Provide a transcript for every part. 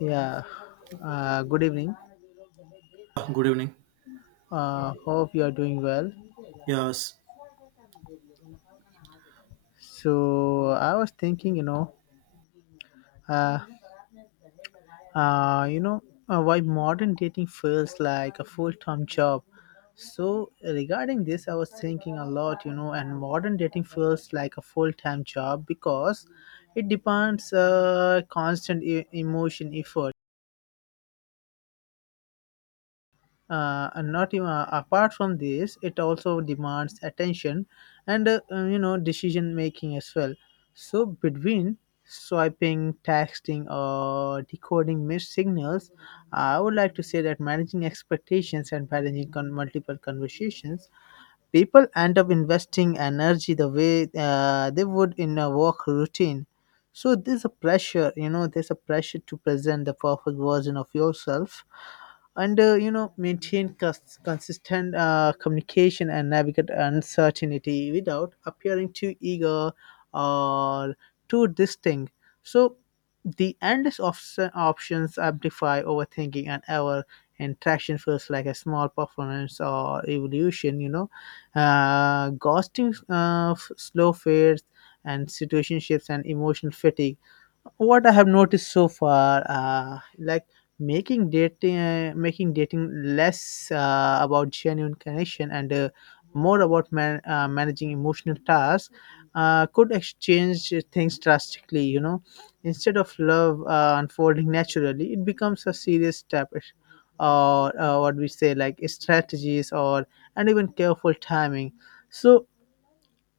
Yeah, good evening. Good evening. Hope you are doing well. Yes. So I was thinking, uh, uh, you know, why modern dating feels like a full-time job. So regarding this, I was thinking a lot, you know, and modern dating feels like a full-time job because it demands constant emotion effort, and not even apart from this it also demands attention and you know, decision making as well. So between swiping, texting, or decoding missed signals, I would like to say that managing expectations and managing multiple conversations, people end up investing energy the way they would in a work routine. So there's a pressure, you know, there's a pressure to present the perfect version of yourself and you know, maintain consistent communication and navigate uncertainty without appearing too eager or too distinct. So the endless options amplify overthinking, and our interaction feels like a small performance or evolution, you know. Ghosting, slow fades, and situationships, and emotional fatigue. What I have noticed so far, like making dating less about genuine connection and more about managing emotional tasks, could exchange things drastically. You know, instead of love unfolding naturally, it becomes a serious step, or what we say like strategies, or and even careful timing. So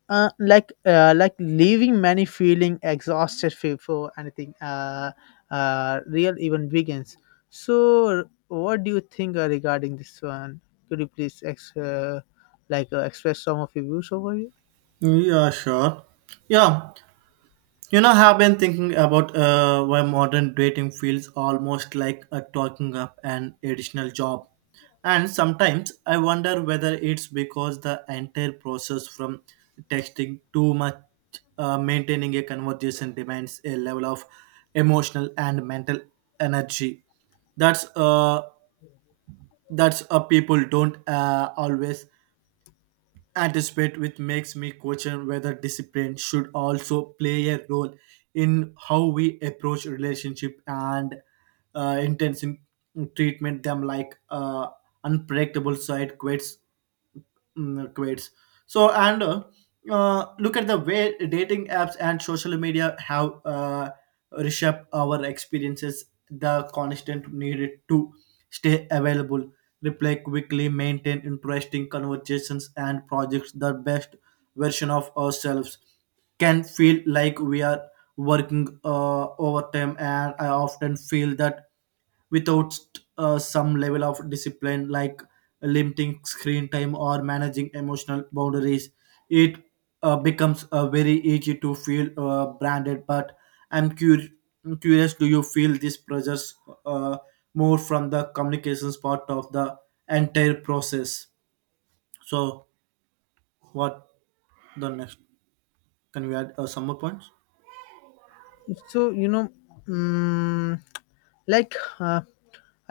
like leaving many feeling exhausted before anything real even begins. So, what do you think regarding this one? Could you please like express some of your views over here? Yeah, sure. Yeah. You know, I've been thinking about why modern dating feels almost like a talking up an additional job. And sometimes I wonder whether it's because the entire process from texting too much maintaining a conversation demands a level of emotional and mental energy that's uh that's people don't always anticipate, which makes me question whether discipline should also play a role in how we approach relationship and intention treatment them like unpredictable side quits quits. So and Look at the way dating apps and social media have reshaped our experiences. The constant need to stay available, reply quickly, maintain interesting conversations and projects. The best version of ourselves can feel like we are working overtime, and I often feel that without some level of discipline like limiting screen time or managing emotional boundaries it becomes very easy to feel branded. But i'm cur- curious, do you feel these pressures uh, more from the communications part of the entire process? So what the next, can we add some more points? So you know, mm like uh,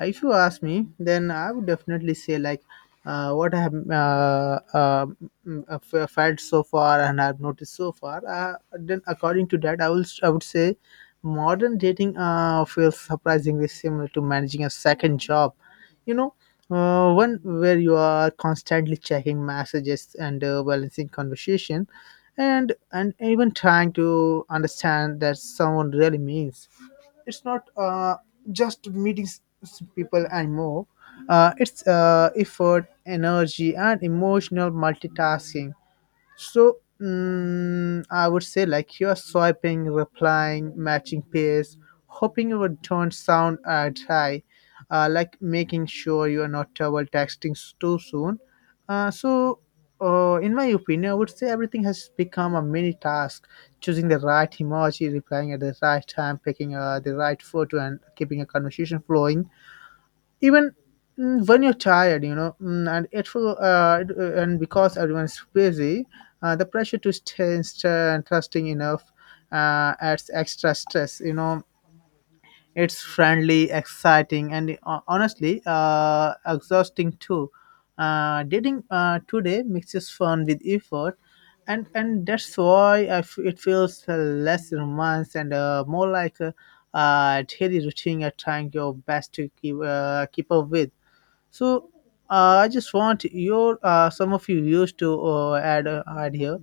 If you ask me, then I would definitely say like, what I have felt so far, and I've noticed so far. Then according to that, I would say modern dating feels surprisingly similar to managing a second job. You know, one where you are constantly checking messages and balancing conversation, and even trying to understand that someone really means, it's not just meeting people anymore. It's effort, energy, and emotional multitasking. So I would say like you're swiping, replying, matching pairs, hoping you would don't sound high, like making sure you are not double texting too soon. So in my opinion, I would say everything has become a mini task: choosing the right emoji, replying at the right time, picking the right photo, and keeping a conversation flowing even when you're tired, you know, and it will and because everyone's busy, the pressure to stay and trusting enough adds extra stress, you know. It's friendly, exciting, and honestly exhausting too. Dating today mixes fun with effort, and that's why it feels less romance and more like a daily routine you're trying your best to keep keep up with. So I just want your some of you views to add here.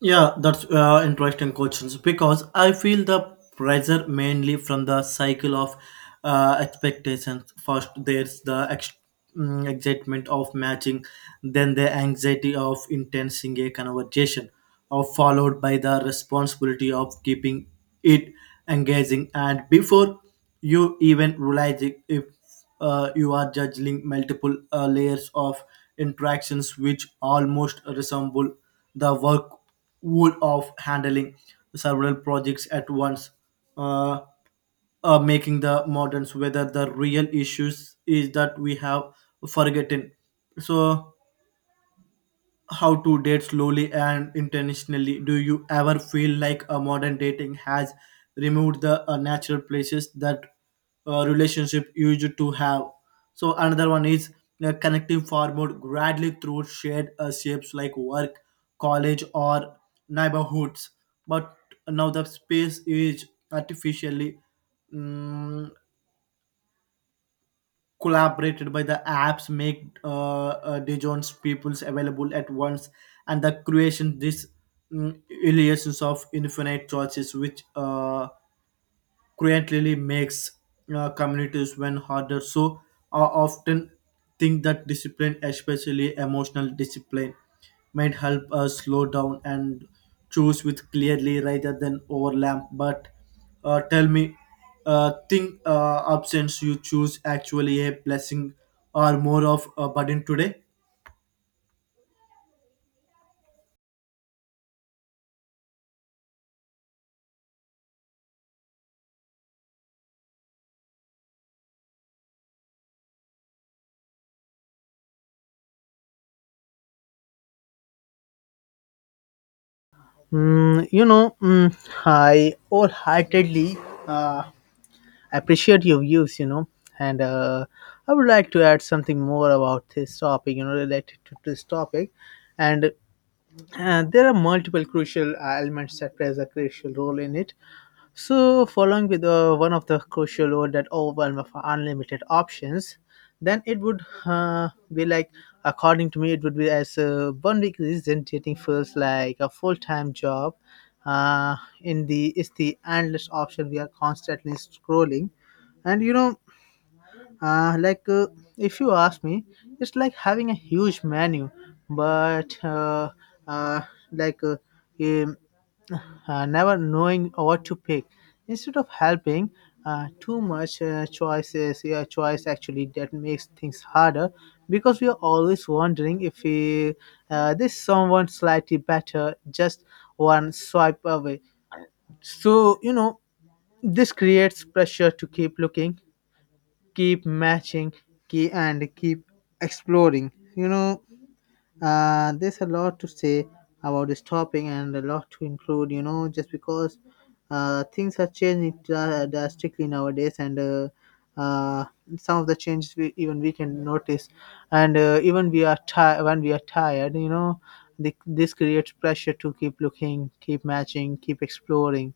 Yeah, that's interesting questions because I feel the pressure mainly from the cycle of expectations. First, there's the excitement of matching, then the anxiety of intensing a conversation, or followed by the responsibility of keeping it engaging. And before you even realize it, if you are juggling multiple layers of interactions which almost resemble the work would of handling several projects at once, uh, making the moderns whether the real issues is that we have forgotten so how to date slowly and intentionally. Do you ever feel like a modern dating has removed the natural places that relationship used to have? So another one is connecting forward gradually through shared shapes like work, college, or neighborhoods. But now the space is artificially mm collaborated by the apps, make Dijon's peoples available at once, and the creation this mm, illusions of infinite choices, which creatively makes communities when harder. So I often think that discipline, especially emotional discipline, might help us slow down and choose with clearly rather than overlap. But tell me, think absence you choose actually a blessing or more of a burden today? You know, I wholeheartedly uh, appreciate your views. You know, and I would like to add something more about this topic. You know, related to this topic, and there are multiple crucial elements that plays a crucial role in it. So, following with one of the crucial role that overwhelm of unlimited options, then it would be like, according to me, it would be as one week representing feels like a full time job. Uh, in the is the endless option we are constantly scrolling, and you know like, if you ask me, it's like having a huge menu, but uh, like um, never knowing what to pick. Instead of helping, too much choices, yeah, choice actually that makes things harder because we are always wondering if we, this someone slightly better just one swipe away. So, you know, this creates pressure to keep looking, keep matching, key and keep exploring, you know. There's a lot to say about this topic and a lot to include, you know, just because things are changing drastically nowadays, and uh, some of the changes we can notice, and even we are tired when we are tired, you know, this creates pressure to keep looking, keep matching, keep exploring,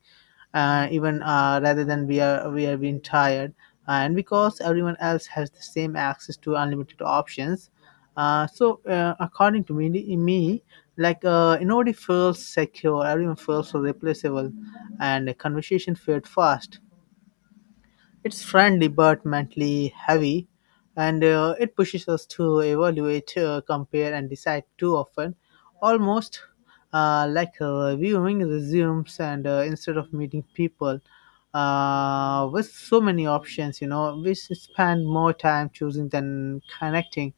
even rather than we are being tired. And because everyone else has the same access to unlimited options, so according to me, me like, nobody feels secure, everyone feels replaceable, and the conversation fade fast. It's friendly but mentally heavy, and it pushes us to evaluate, compare, and decide too often, almost like viewing resumes and instead of meeting people. With so many options, you know, spend more time choosing than connecting.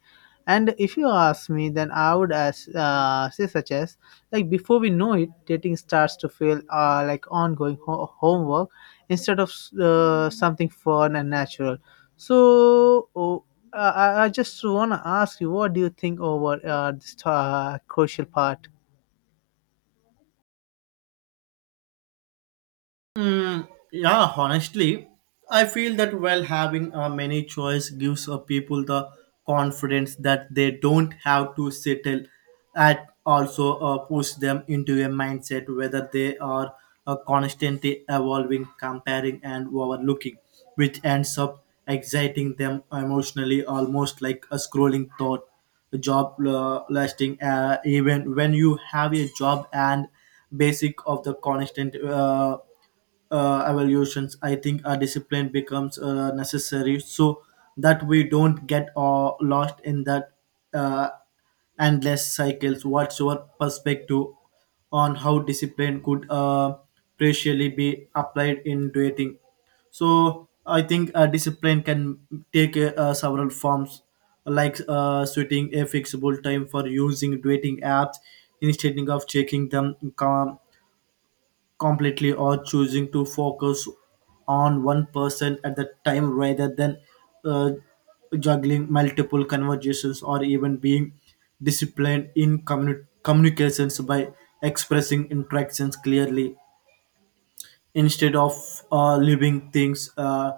And if you ask me, then I would as say such as like before we know it, dating starts to feel like ongoing homework instead of something fun and natural. So I just want to ask you, what do you think over this crucial part? Mm, yeah, honestly, I feel that while having a many choice gives a people the confidence that they don't have to settle at also push them into a mindset whether they are constantly evolving, comparing and overlooking, which ends up exciting them emotionally almost like a scrolling thought, a job lasting even when you have a job and basic of the constant evaluations, I think a discipline becomes necessary so that we don't get lost in that uh, endless cycles. What's your perspective on how discipline could practically be applied in dating? So I think discipline can take several forms, like setting a fixable time for using dating apps instead of checking them completely, or choosing to focus on one person at the time rather than uh, juggling multiple conversations, or even being disciplined in communications by expressing interactions clearly instead of living things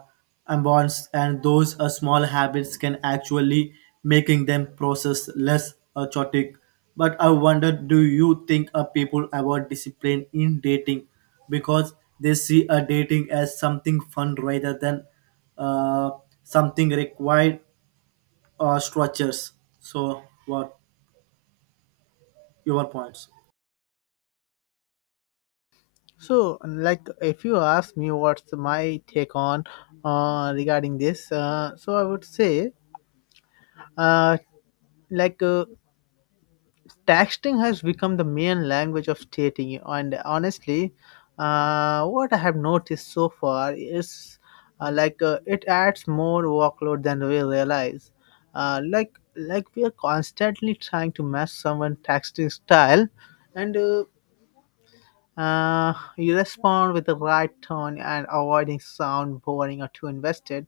and bonds. And those small habits can actually making them process less chaotic. But I wonder, do you think people about discipline in dating because they see a dating as something fun rather than uh, something required structures? So what your points? So, like, if you ask me what's my take on regarding this, so I would say, uh, like, texting has become the main language of dating, and honestly, what I have noticed so far is, like, it adds more workload than we realize. Like we are constantly trying to match someone texting style, and you respond with the right tone and avoiding sound boring or too invested.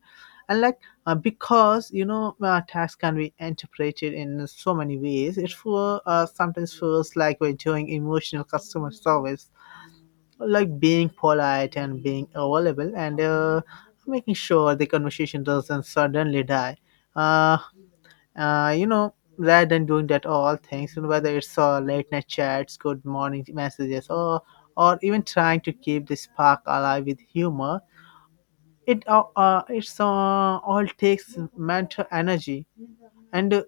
And like because you know text can be interpreted in so many ways, sometimes feels like we're doing emotional customer service, like being polite and being available and making sure the conversation doesn't suddenly die. Uh, you know, rather than doing that all things, you know, whether it's late night chats, good morning messages, or even trying to keep the spark alive with humor, it's all takes mental energy. And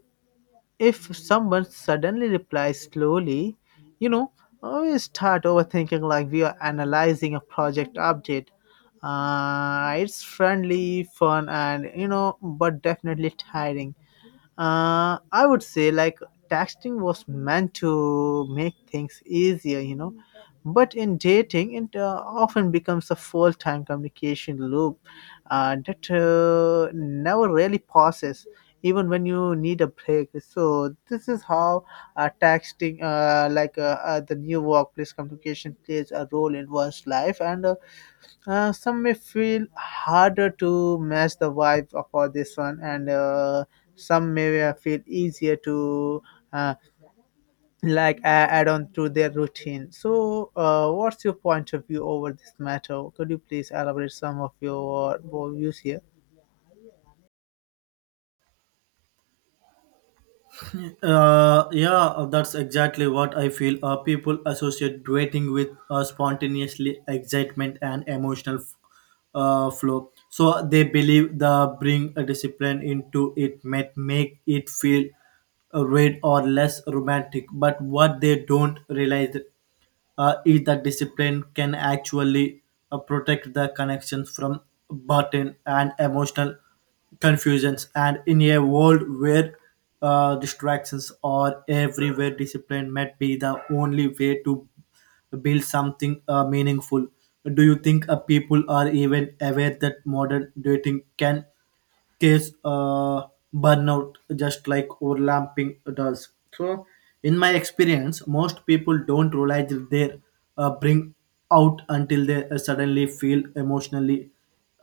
if someone suddenly replies slowly, you know, we start overthinking like we are analyzing a project update. It's friendly, fun, and you know, but definitely tiring. I would say like texting was meant to make things easier, you know, but in dating it often becomes a full-time communication loop that never really pauses even when you need a break. So this is how texting, the new workplace communication plays a role in one's life, and some may feel harder to match the vibe for this one, and some may feel easier to uh, like a- add on to their routine. So, what's your point of view over this matter? Could you please elaborate some of your views here? Yeah, that's exactly what I feel. People associate dating with spontaneously excitement and emotional flow. So they believe the bring a discipline into it might make it feel weird or less romantic. But what they don't realize is that discipline can actually protect the connections from burden and emotional confusions. And in a world where distractions are everywhere, discipline might be the only way to build something meaningful. Do you think people are even aware that modern dating can case burnout just like overlapping does? So in my experience, most people don't realize their bring out until they suddenly feel emotionally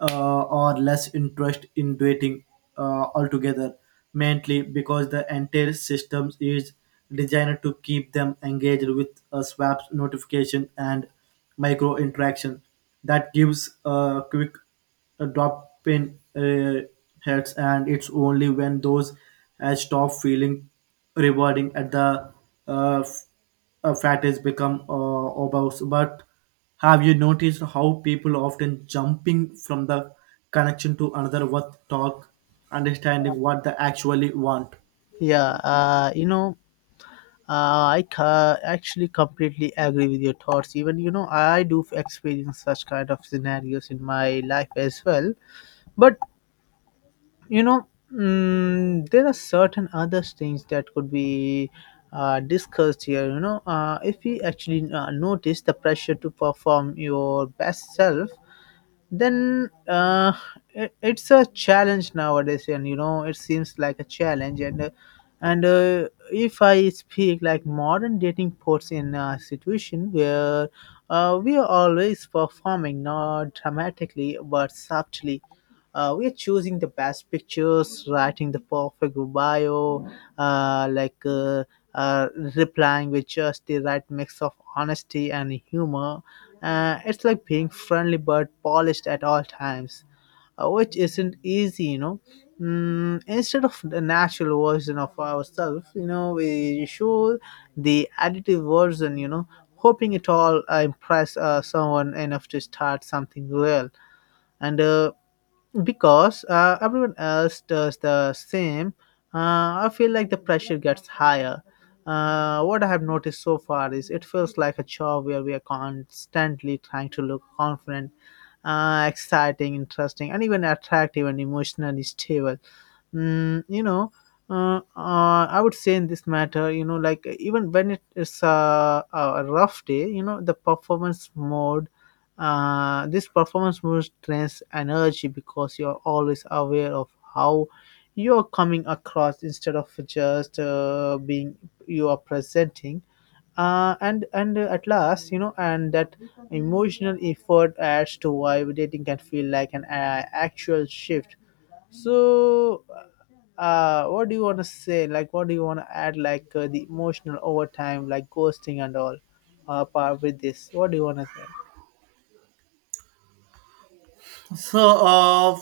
or less interest in dating altogether, mainly because the entire system is designed to keep them engaged with a swaps notification and micro interaction that gives a quick a drop in hurts, and it's only when those stop feeling rewarding at the uh, f- fat has become obvious. But have you noticed how people often jumping from the connection to another worth talk, understanding what they actually want? Yeah, you know, actually completely agree with your thoughts. Even you know, I do experience such kind of scenarios in my life as well. But you know, there are certain other things that could be discussed here, you know. If we actually notice the pressure to perform your best self, then it's a challenge nowadays, and you know, it seems like a challenge, and and if I speak like modern dating puts in a situation where we are always performing, not dramatically but subtly. We are choosing the best pictures, writing the perfect bio, uh, like uh, uh, replying with just the right mix of honesty and humor. It's like being friendly but polished at all times, which isn't easy, you know. Instead of the natural version of ourselves, you know, we show the additive version, you know, hoping it all impress someone enough to start something real. And because everyone else does the same, I feel like the pressure gets higher. What I have noticed so far is it feels like a job where we are constantly trying to look confident, exciting, interesting, and even attractive and emotionally stable, you know. I would say in this matter, you know, like, even when it is a rough day, you know, the performance mode this performance mode drains energy because you're always aware of how you're coming across instead of just being. You are presenting, and at last, you know, and that emotional effort adds to why dating can feel like an actual shift. so uh what do you want to say, like, what do you want to add, like, the emotional overtime like ghosting and all part with this? What do you want to say? So, uh,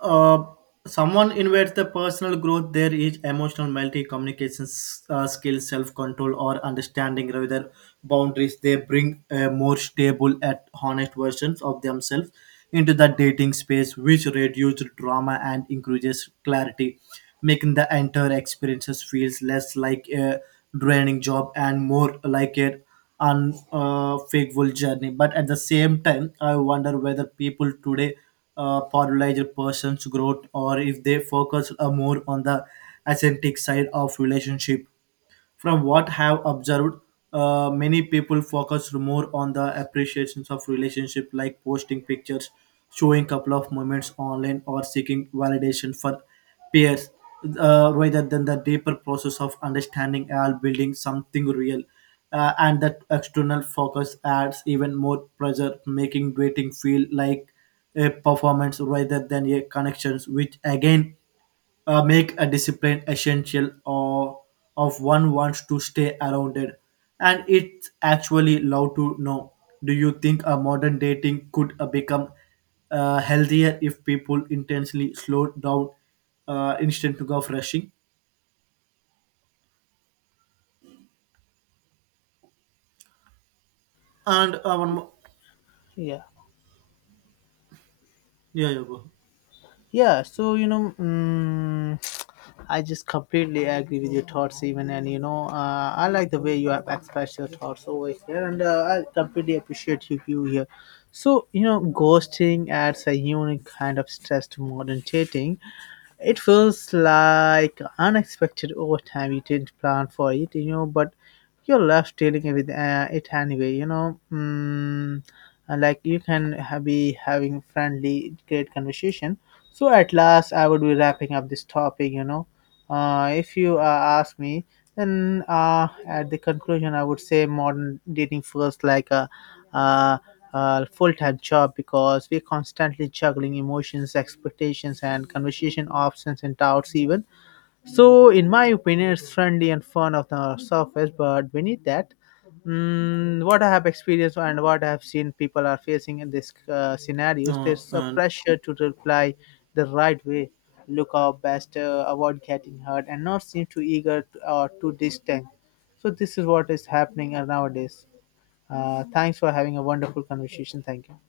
uh, someone invades the personal growth there is emotional multi communication skills, self control, or understanding rather than boundaries. They bring a more stable and honest versions of themselves into the dating space, which reduces drama and increases clarity, making the entire experiences feels less like a draining job and more like a unfaithful journey. But at the same time, I wonder whether people today prioritize a person's growth or if they focus more on the authentic side of relationship. From what I have observed, many people focus more on the appreciations of relationship, like posting pictures, showing couple of moments online, or seeking validation for peers, rather than the deeper process of understanding and building something real. And that external focus adds even more pressure, making dating feel like a performance rather than a connections, which again make a discipline essential or of one wants to stay around it. And it's actually allowed to know, do you think a modern dating could become healthier if people intentionally slow down instead of rushing, and one more? Yeah. Yeah, yeah, go. Yeah, so you know, I just completely agree with your thoughts, even, and you know, I like the way you have expressed your thoughts over here, and I completely appreciate your view here. So, you know, ghosting adds a unique kind of stress to modern dating. It feels like unexpected overtime. You didn't plan for it, you know, but you're left dealing with it anyway, you know. And like you be having friendly, great conversation. So at last, I would be wrapping up this topic, you know. If you ask me, then at the conclusion, I would say modern dating feels like a uh, full-time job because we're constantly juggling emotions, expectations, and conversation options and doubts even. So, in my opinion, it's friendly and fun of the surface, but beneath that, what I have experienced and what I have seen people are facing in these scenarios, there's a And pressure to reply the right way, look our best, avoid getting hurt, and not seem too eager or too distant. So this is what is happening nowadays. Thanks for having a wonderful conversation. Thank you.